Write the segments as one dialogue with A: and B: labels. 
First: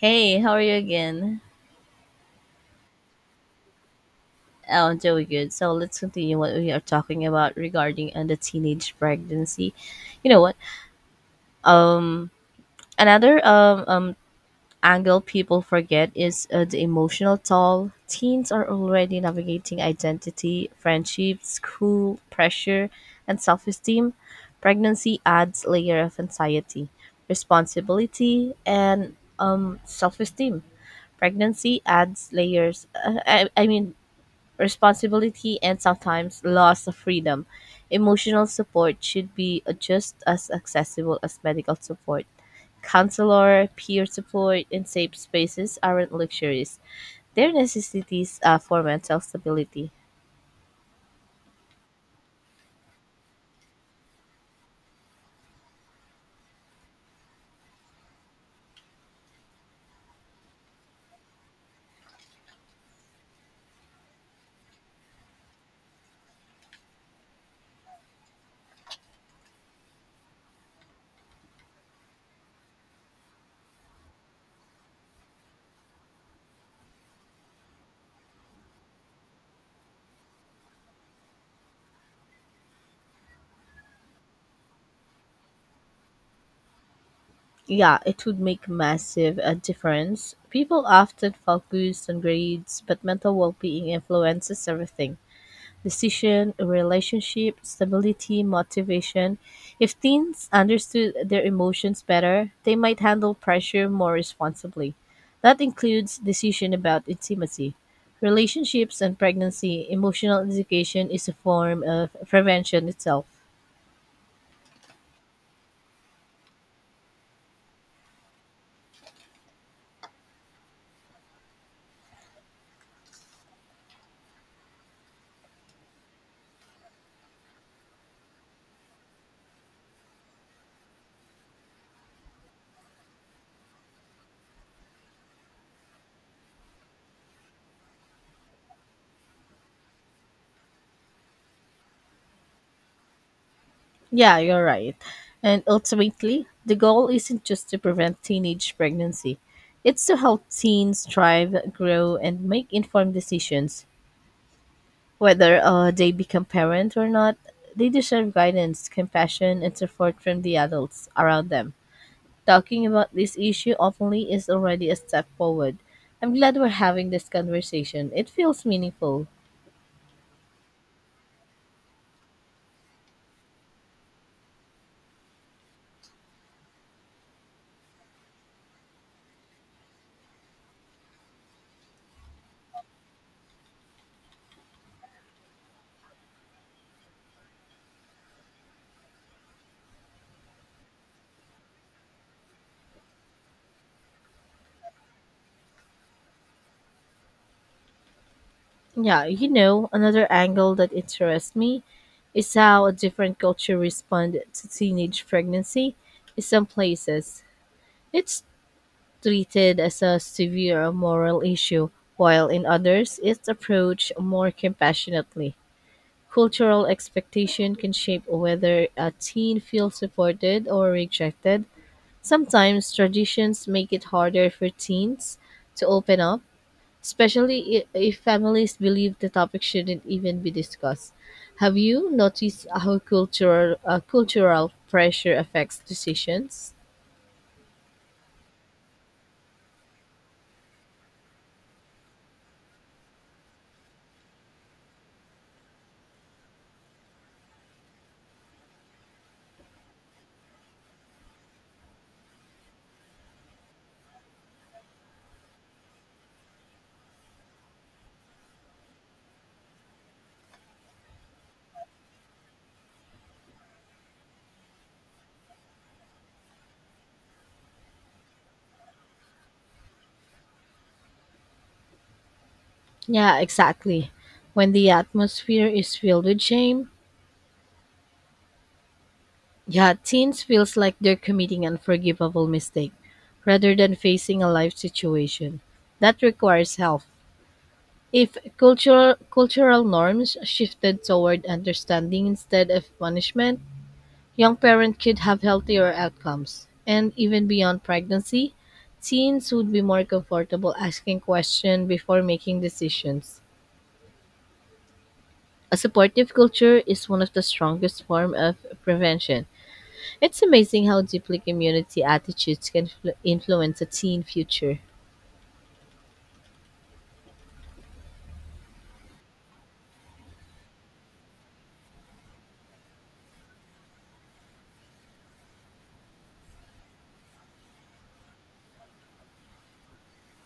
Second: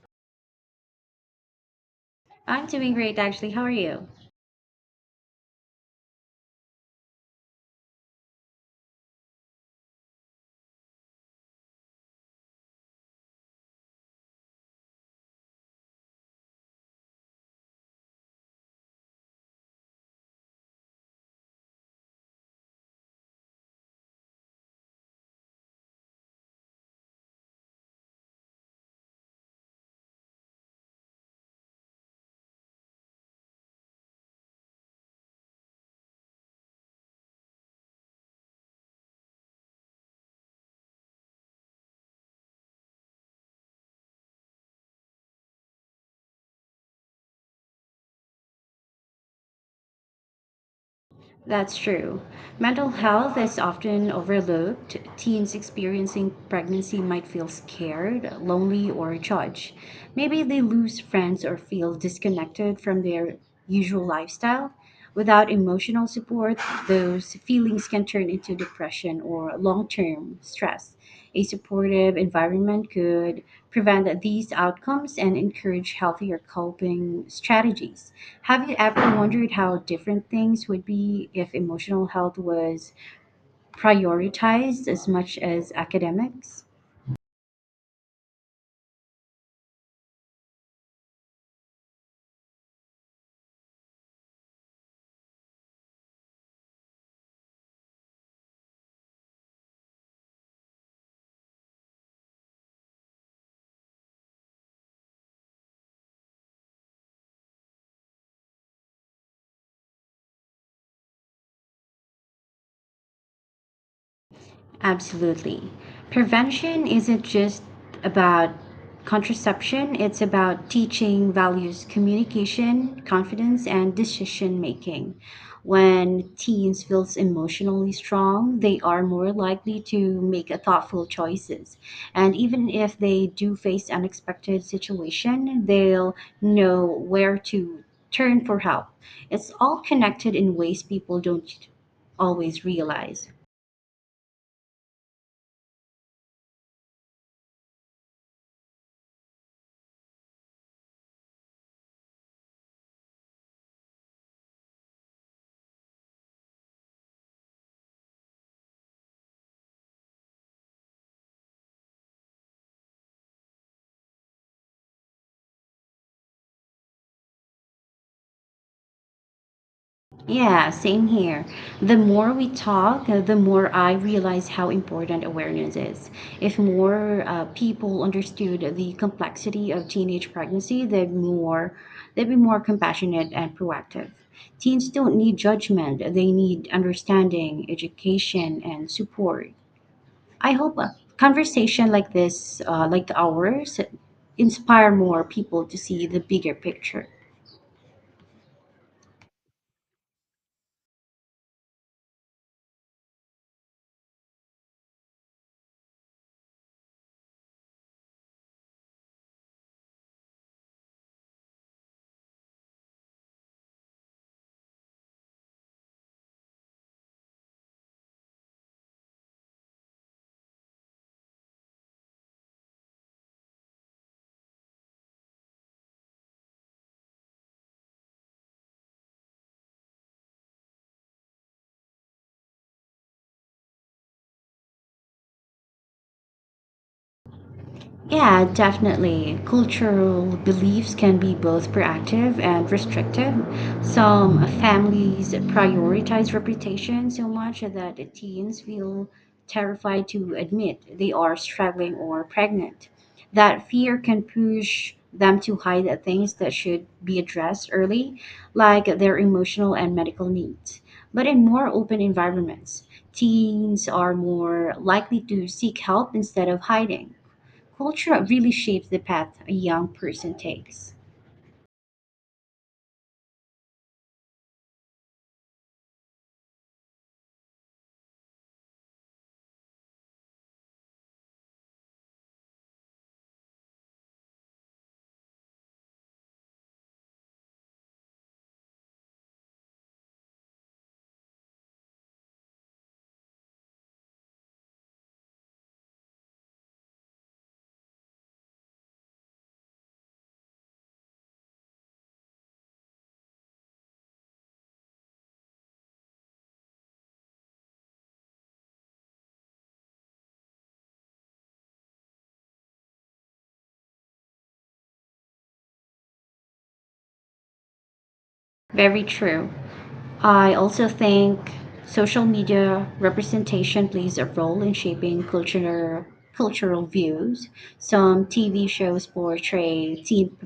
A: Hey, how are you again?
B: I'm doing great, actually. How are you?
A: Oh, I'm doing good. So let's continue what we are talking about regarding the teenage pregnancy. You know what? Another angle people forget is the emotional toll. Teens are already navigating identity, friendship, school, pressure, and self-esteem. Pregnancy adds layer of anxiety, responsibility, and self-esteem pregnancy adds layers I mean responsibility, and sometimes loss of freedom. Emotional support should be just as accessible as medical support. Counselor, peer support, and safe spaces aren't luxuries. They're necessities for mental stability.
B: That's true. Mental health is often overlooked. Teens experiencing pregnancy might feel scared, lonely, or judged. Maybe they lose friends or feel disconnected from their usual lifestyle. Without emotional support, those feelings can turn into depression or long term stress. A supportive environment could prevent these outcomes and encourage healthier coping strategies. Have you ever wondered how different things would be if emotional health was prioritized as much as academics?
A: Yeah, it would make massive a difference. People often focus on grades, but mental well-being influences everything. Decision, relationship, stability, motivation. If teens understood their emotions better, they might handle pressure more responsibly. That includes decision about intimacy, relationships and pregnancy. Emotional education is a form of prevention itself.
B: Absolutely. Prevention isn't just about contraception, it's about teaching values, communication, confidence, and decision making. When teens feels emotionally strong, they are more likely to make a thoughtful choices. And even if they do face unexpected situation, they'll know where to turn for help. It's all connected in ways people don't always realize.
A: Yeah, you're right. And ultimately, the goal isn't just to prevent teenage pregnancy. It's to help teens thrive, grow, and make informed decisions. Whether they become parents or not, they deserve guidance, compassion, and support from the adults around them. Talking about this issue openly is already a step forward. I'm glad we're having this conversation. It feels meaningful.
B: Yeah, same here. The more we talk, the more I realize how important awareness is. If more people understood the complexity of teenage pregnancy, they'd be more compassionate and proactive. Teens don't need judgment; they need understanding, education, and support. I hope a conversation like this, like ours, inspire more people to see the bigger picture.
A: Yeah, you know, another angle that interests me is how a different culture respond to teenage pregnancy in some places. It's treated as a severe moral issue, while in others it's approached more compassionately. Cultural expectation can shape whether a teen feels supported or rejected. Sometimes traditions make it harder for teens to open up, especially if families believe the topic shouldn't even be discussed. Have you noticed how cultural pressure affects decisions?
B: Yeah, definitely. Cultural beliefs can be both proactive and restrictive. Some families prioritize reputation so much that teens feel terrified to admit they are struggling or pregnant. That fear can push them to hide at things that should be addressed early, like their emotional and medical needs. But in more open environments, teens are more likely to seek help instead of hiding. Culture really shapes the path a young person takes.
A: Yeah, exactly. When the atmosphere is filled with shame, yet teens feels like they're committing unforgivable mistake rather than facing a life situation that requires help. If cultural norms shifted toward understanding instead of punishment, young parents could have healthier outcomes. And even beyond pregnancy, teens would be more comfortable asking questions before making decisions. A supportive culture is one of the strongest form of prevention. It's amazing how deeply community attitudes can influence a teen future.
B: Very true. I also think social media representation plays a role in shaping culture, cultural views. Some TV shows portray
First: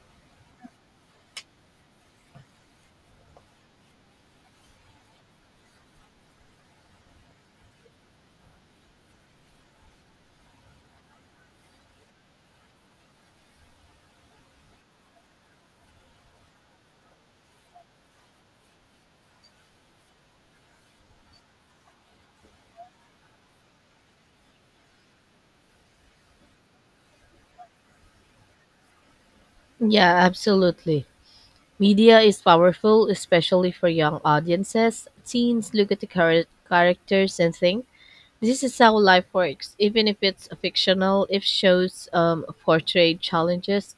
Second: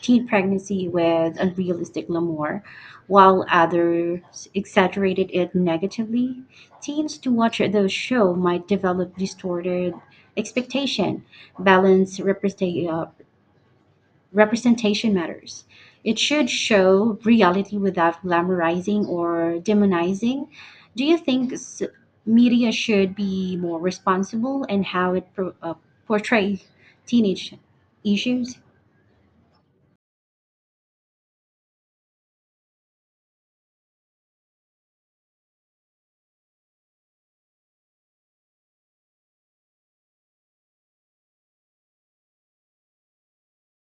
B: teen pregnancy with unrealistic glamour, while others exaggerated it negatively. Teens to watch those shows might develop distorted expectation, balance representation representation matters. It should show reality without glamorizing or demonizing. Do you think media should be more responsible in how it portrays teenage issues?
A: Yeah, absolutely. Media is powerful, especially for young audiences. Teens look at the characters and think, this is how life works, even if it's fictional, if shows portray challenges.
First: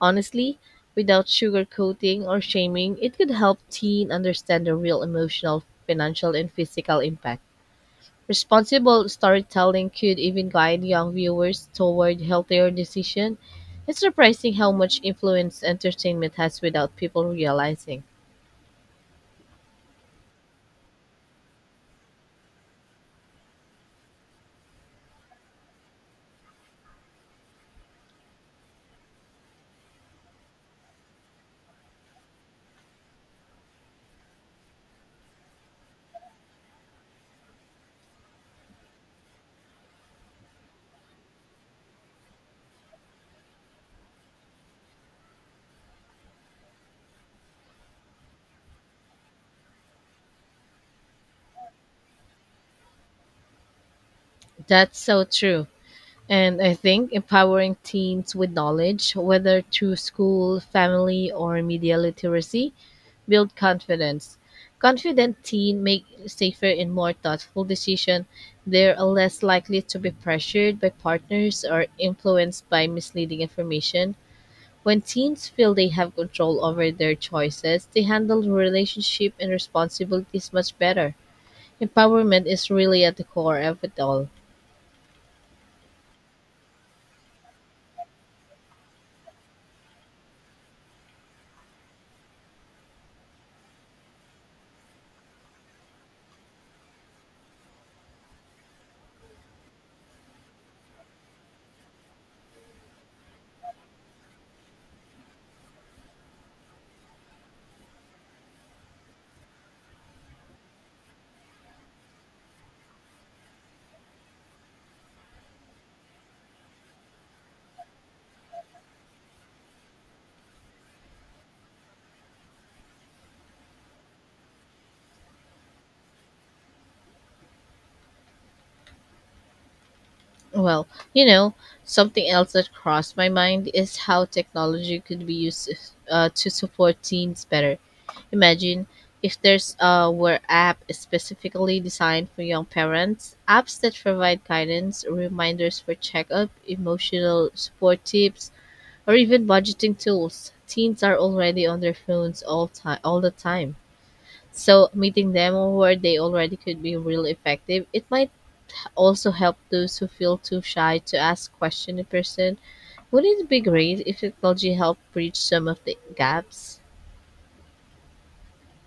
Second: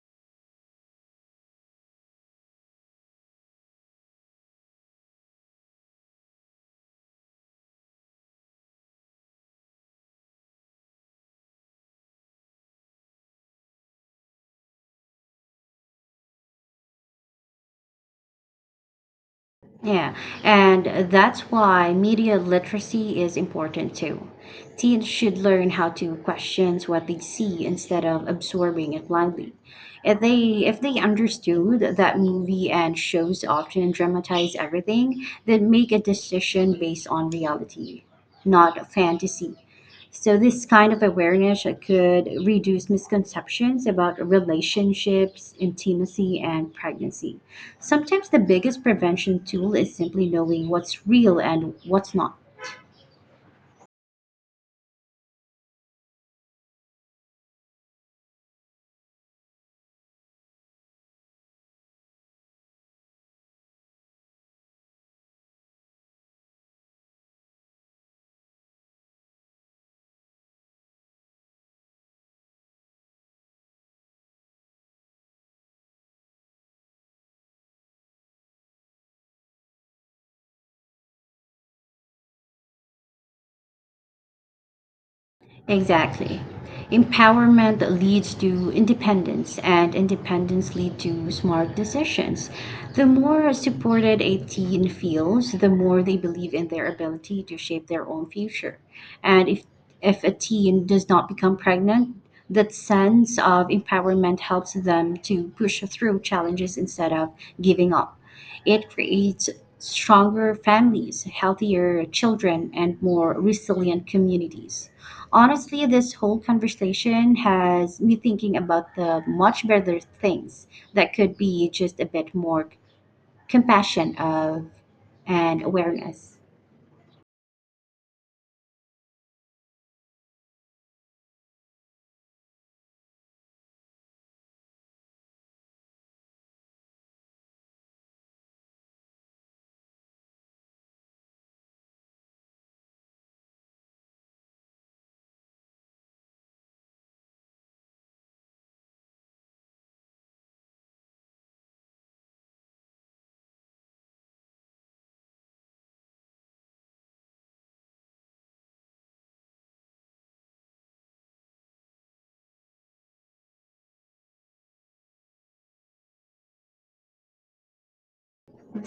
A: Honestly, without sugarcoating or shaming, it could help teen understand the real emotional, financial, and physical impact. Responsible storytelling could even guide young viewers toward healthier decisions. It's surprising how much influence entertainment has without people realizing.
B: Yeah, and that's why media literacy is important too. Teens should learn how to question what they see instead of absorbing it blindly. If they understood that movie and shows often dramatize everything, then make a decision based on reality, not fantasy. So this kind of awareness could reduce misconceptions about relationships, intimacy, and pregnancy. Sometimes the biggest prevention tool is simply knowing what's real and what's not.
A: That's so true. And I think empowering teens with knowledge, whether through school, family, or media literacy, build confidence. Confident teens make safer and more thoughtful decisions. They're less likely to be pressured by partners or influenced by misleading information. When teens feel they have control over their choices, they handle relationship and responsibilities much better. Empowerment is really at the core of it all.
B: Exactly. Empowerment leads to independence, and independence leads to smart decisions. The more supported a teen feels, the more they believe in their ability to shape their own future. And if a teen does not become pregnant, that sense of empowerment helps them to push through challenges instead of giving up. It creates stronger families, healthier children, and more resilient communities. Honestly, this whole conversation has me thinking about the much better things that could be just a bit more compassion of and awareness.
A: Well, you know, something else that crossed my mind is how technology could be used to support teens better. Imagine if there's a were app specifically designed for young parents, apps that provide guidance, reminders for checkup, emotional support tips, or even budgeting tools. Teens are already on their phones all the time. So meeting them where they already could be really effective. It might also help those who feel too shy to ask questions in person. Wouldn't it be great if technology helped bridge some of the gaps?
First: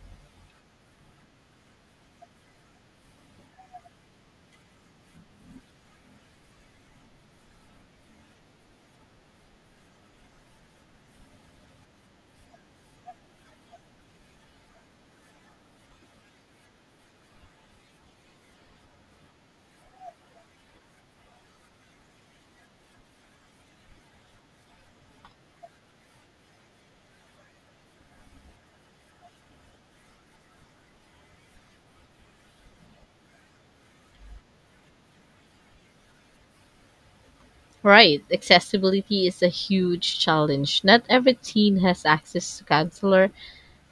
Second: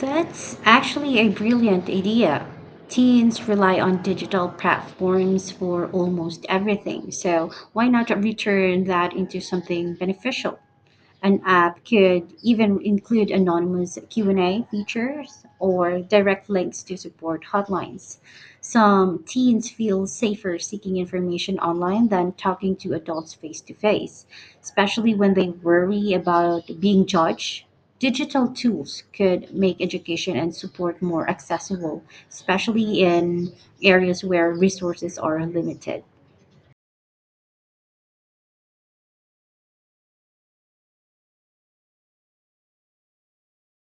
B: That's actually a brilliant idea. Teens rely on digital platforms for almost everything, so why not return that into something beneficial? An app could even include anonymous Q&A features or direct links to support hotlines. Some teens feel safer seeking information online than talking to adults face to face, especially when they worry about being judged. Digital tools could make education and support more accessible, especially in areas where resources are limited.
A: Right, accessibility is a huge challenge. Not every teen has access to counselor,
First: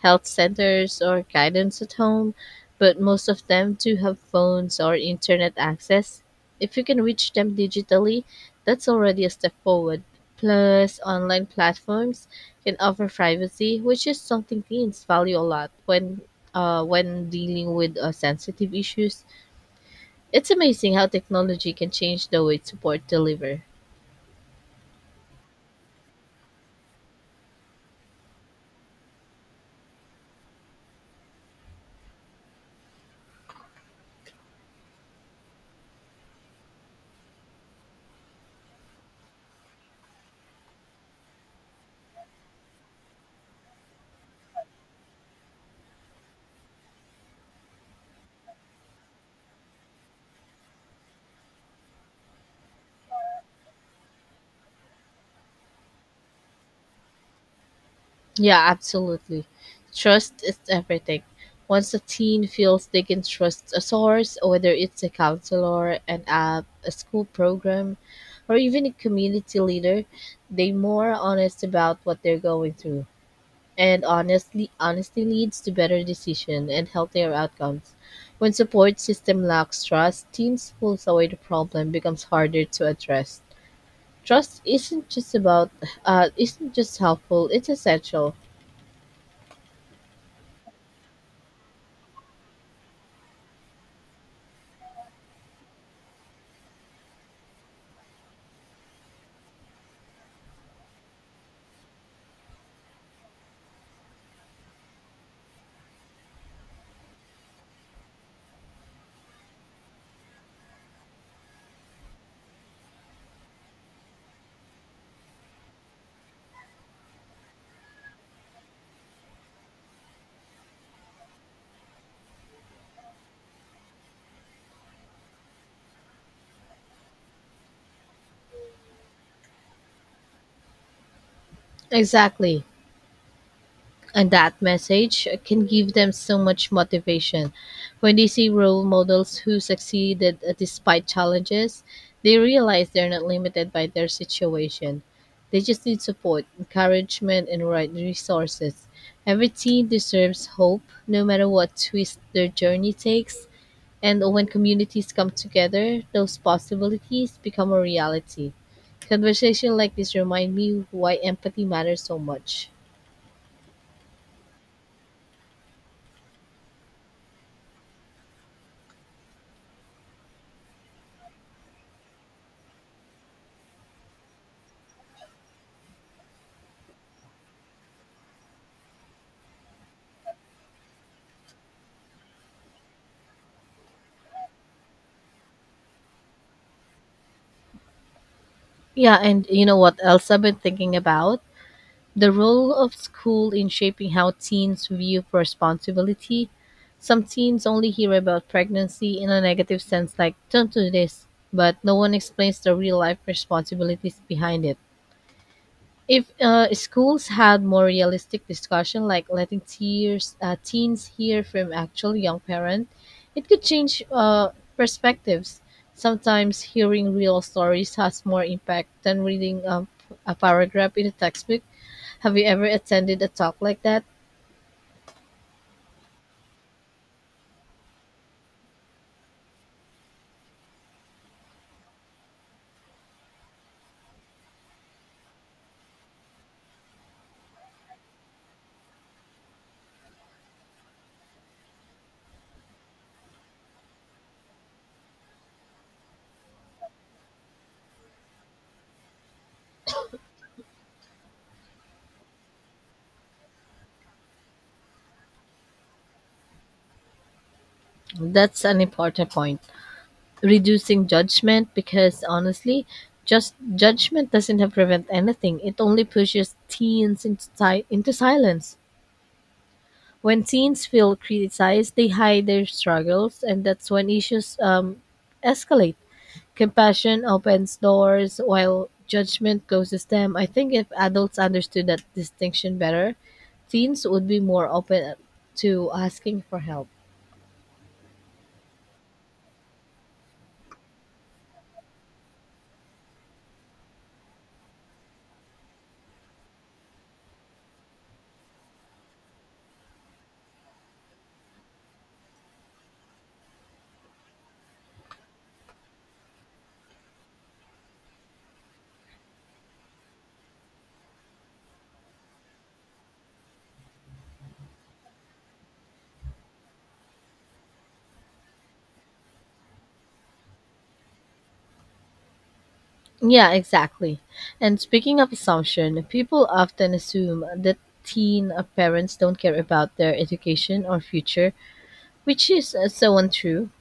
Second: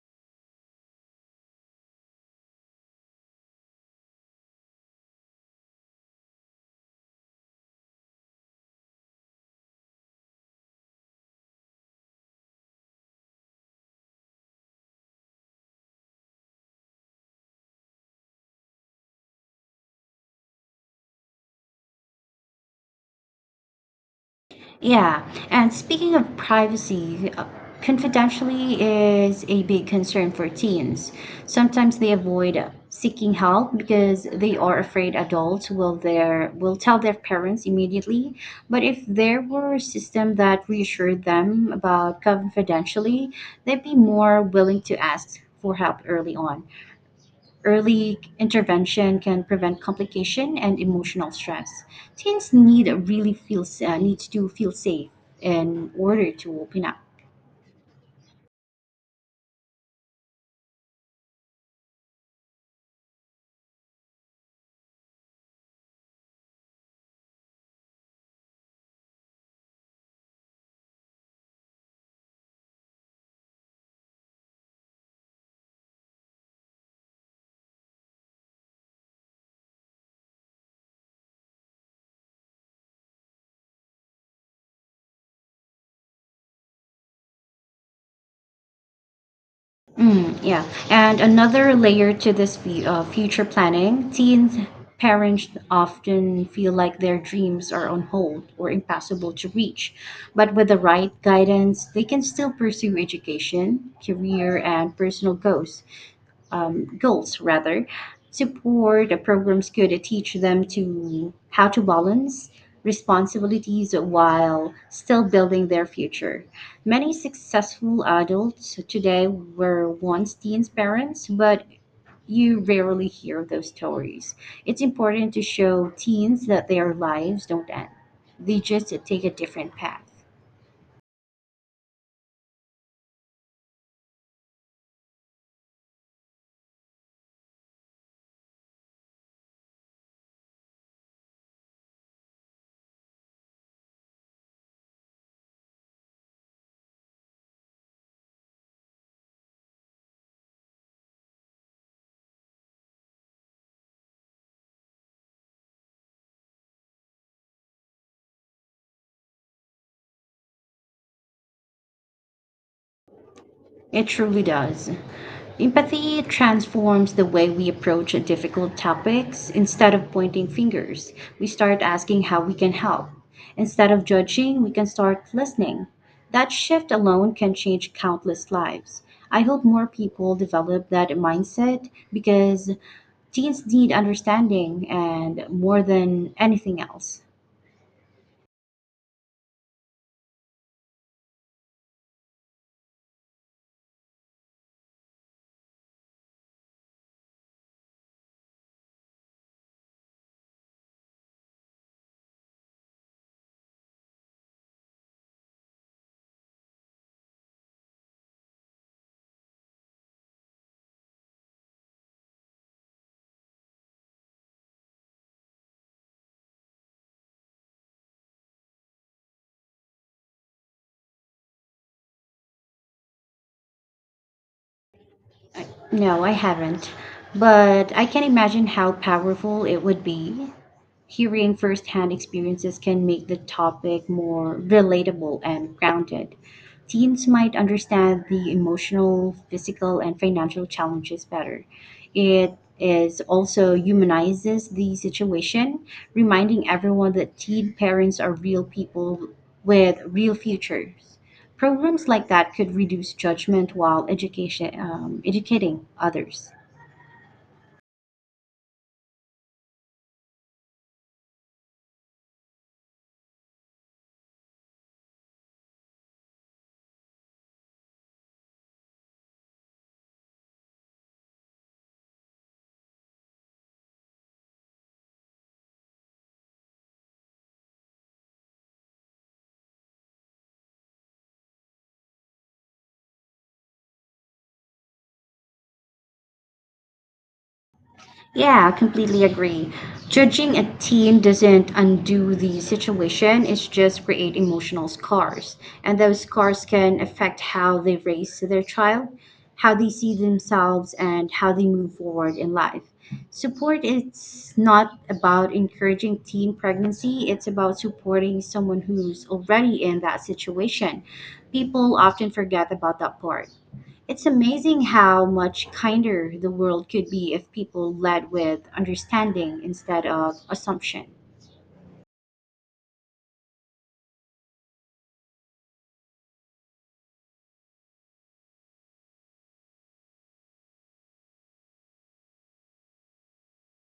A: health centers or guidance at home, but most of them do have phones or internet access. If you can reach them digitally, that's already a step forward. Plus, online platforms can offer privacy, which is something teens value a lot when dealing with sensitive issues. It's amazing how technology can change the way support deliver.
B: Yeah, and speaking of privacy, confidentiality is a big concern for teens. Sometimes they avoid seeking help because they are afraid adults will tell their parents immediately. But if there were a system that reassured them about confidentiality, they'd be more willing to ask for help early on. Early intervention can prevent complication and emotional stress. Teens needs to feel safe in order to open up.
A: Yeah, absolutely. Trust is everything. Once a teen feels they can trust a source, whether it's a counselor, an app, a school program, or even a community leader, they more honest about what they're going through. And honestly, honesty leads to better decision and healthier outcomes. When support system lacks trust, teens pulls away the problem becomes harder to address. Trust isn't just helpful; it's essential.
B: Yeah, and another layer to this future planning, teens parents often feel like their dreams are on hold or impossible to reach. But with the right guidance, they can still pursue education, career, and personal goals. Goals rather support the programs could teach them to how to balance responsibilities while still building their future. Many successful adults today were once teens parents, but you rarely hear those stories. It's important to show teens that their lives don't end, they just take a different path.
A: Exactly. And that message can give them so much motivation. When they see role models who succeeded despite challenges, they realize they're not limited by their situation. They just need support, encouragement, and right resources. Every teen deserves hope, no matter what twist their journey takes. And when communities come together, those possibilities become a reality. Conversation like this remind me why empathy matters so much.
B: It truly does. Empathy transforms the way we approach difficult topics. Instead of pointing fingers, we start asking how we can help. Instead of judging, we can start listening. That shift alone can change countless lives. I hope more people develop that mindset because teens need understanding and more than anything else.
A: Yeah, and you know what else I've been thinking about? The role of school in shaping how teens view responsibility. Some teens only hear about pregnancy in a negative sense, like, don't do this, but no one explains the real life responsibilities behind it. If schools had more realistic discussion, like letting teens hear from actual young parent, it could change perspectives. Sometimes hearing real stories has more impact than reading a paragraph in a textbook. Have you ever attended a talk like that?
B: No, I haven't. But I can imagine how powerful it would be. Hearing firsthand experiences can make the topic more relatable and grounded. Teens might understand the emotional, physical, and financial challenges better. It is also humanizes the situation, reminding everyone that teen parents are real people with real futures. Programs like that could reduce judgment while educating others.
A: That's an important point. Reducing judgment, because honestly, just judgment doesn't have prevent anything. It only pushes teens into silence when teens feel criticized, they hide their struggles, and that's when issues escalate. Compassion opens doors while judgment closes them. I think if adults understood that distinction better, teens would be more open to asking for help.
B: Yeah, completely agree. Judging a teen doesn't undo the situation, it's just create emotional scars. And those scars can affect how they raise their child, how they see themselves, and how they move forward in life. Support is not about encouraging teen pregnancy, it's about supporting someone who's already in that situation. People often forget about that part. It's amazing how much kinder the world could be if people led with understanding instead of assumption.
A: Yeah, exactly. And speaking of assumption, people often assume that teen parents don't care about their education or future, which is so untrue.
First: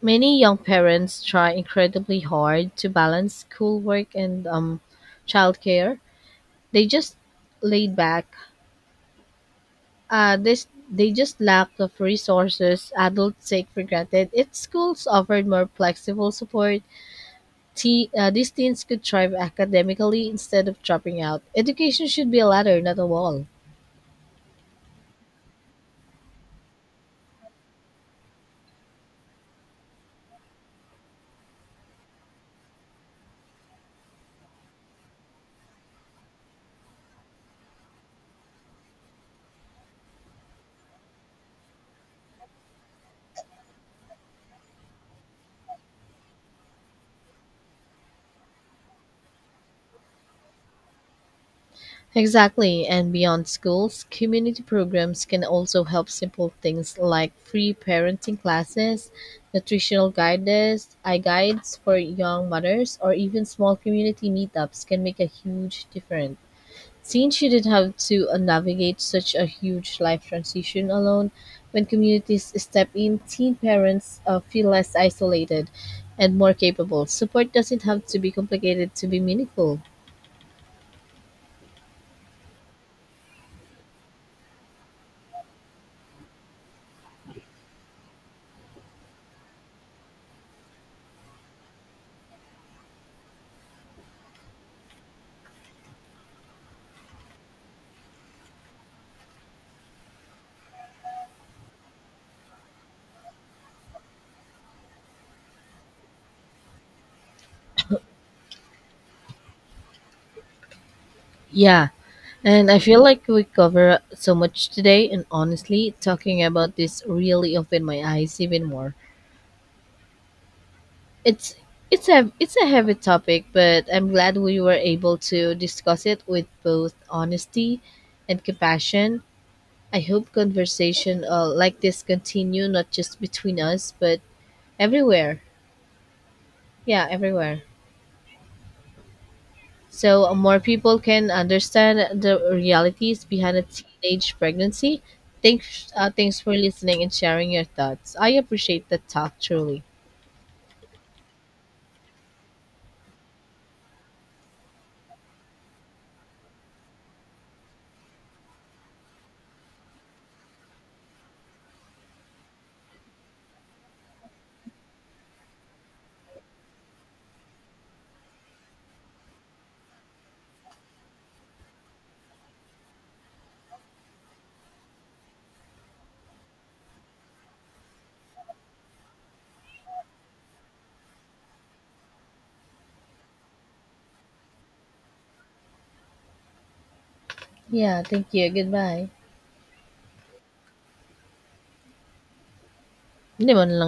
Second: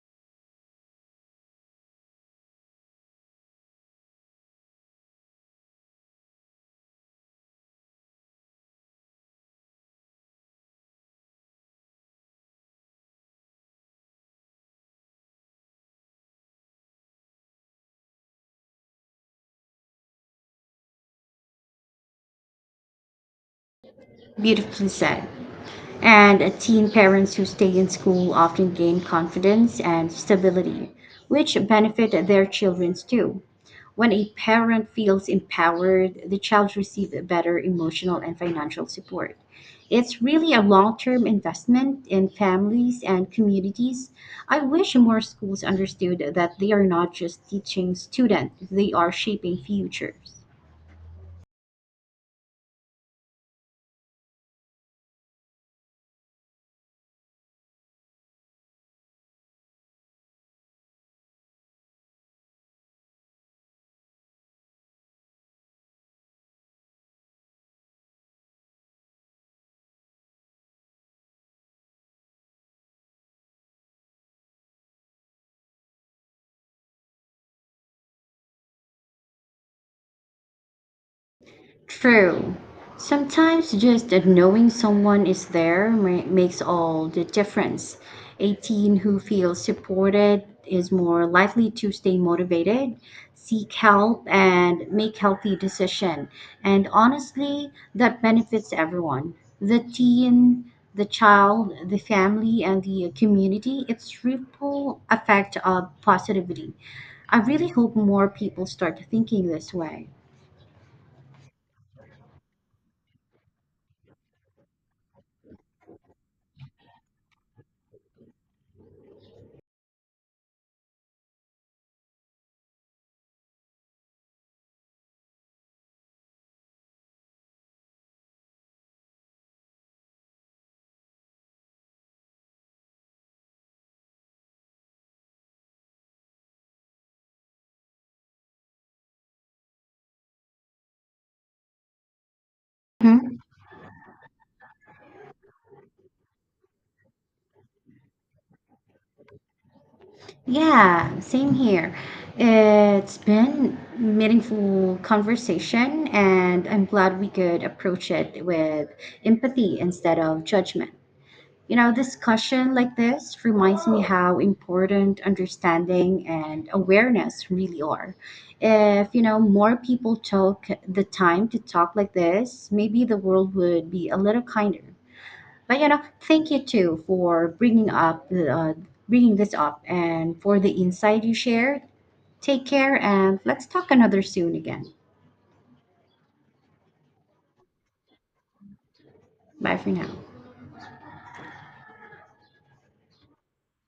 A: Many young parents try incredibly hard to balance schoolwork and childcare. They just laid back. This They just lack of resources adults take for granted. If schools offered more flexible support, these teens could thrive academically instead of dropping out. Education should be a ladder, not a wall.
B: Beautifully said. And teen parents who stay in school often gain confidence and stability, which benefit their children too. When a parent feels empowered, the child receives better emotional and financial support. It's really a long term investment in families and communities. I wish more schools understood that they are not just teaching students, they are shaping futures.
A: Exactly, and beyond schools, community programs can also help simple things like free parenting classes, nutritional guides, I guides for young mothers, or even small community meetups can make a huge difference. Since she didn't have to navigate such a huge life transition alone, when communities step in, teen parents feel less isolated and more capable. Support doesn't have to be complicated to be meaningful.
B: True. Sometimes just that knowing someone is there makes all the difference. A teen who feels supported is more likely to stay motivated, seek help, and make healthy decision. And honestly, that benefits everyone. The teen, the child, the family, and the community. It's ripple effect of positivity. I really hope more people start thinking this way.
A: Yeah, and I feel like we cover so much today and honestly talking about this really opened my eyes even more. It's it's a heavy topic, but I'm glad we were able to discuss it with both honesty and compassion. I hope conversation like this continue not just between us but everywhere. Yeah, everywhere, so more people can understand the realities behind a teenage pregnancy. Thanks for listening and sharing your thoughts. I appreciate the talk truly.
B: Yeah, same here. It's been meaningful conversation, and I'm glad we could approach it with empathy instead of judgment. You know, discussion like this reminds me how important understanding and awareness really are. If, you know, more people took the time to talk like this, maybe the world would be a little kinder. But you know, thank you too for bringing up bringing this up and for the insight you shared. Take care and let's talk another soon again.
A: Yeah, thank you. Goodbye.
B: Bye for now.
A: Hindi mo na lang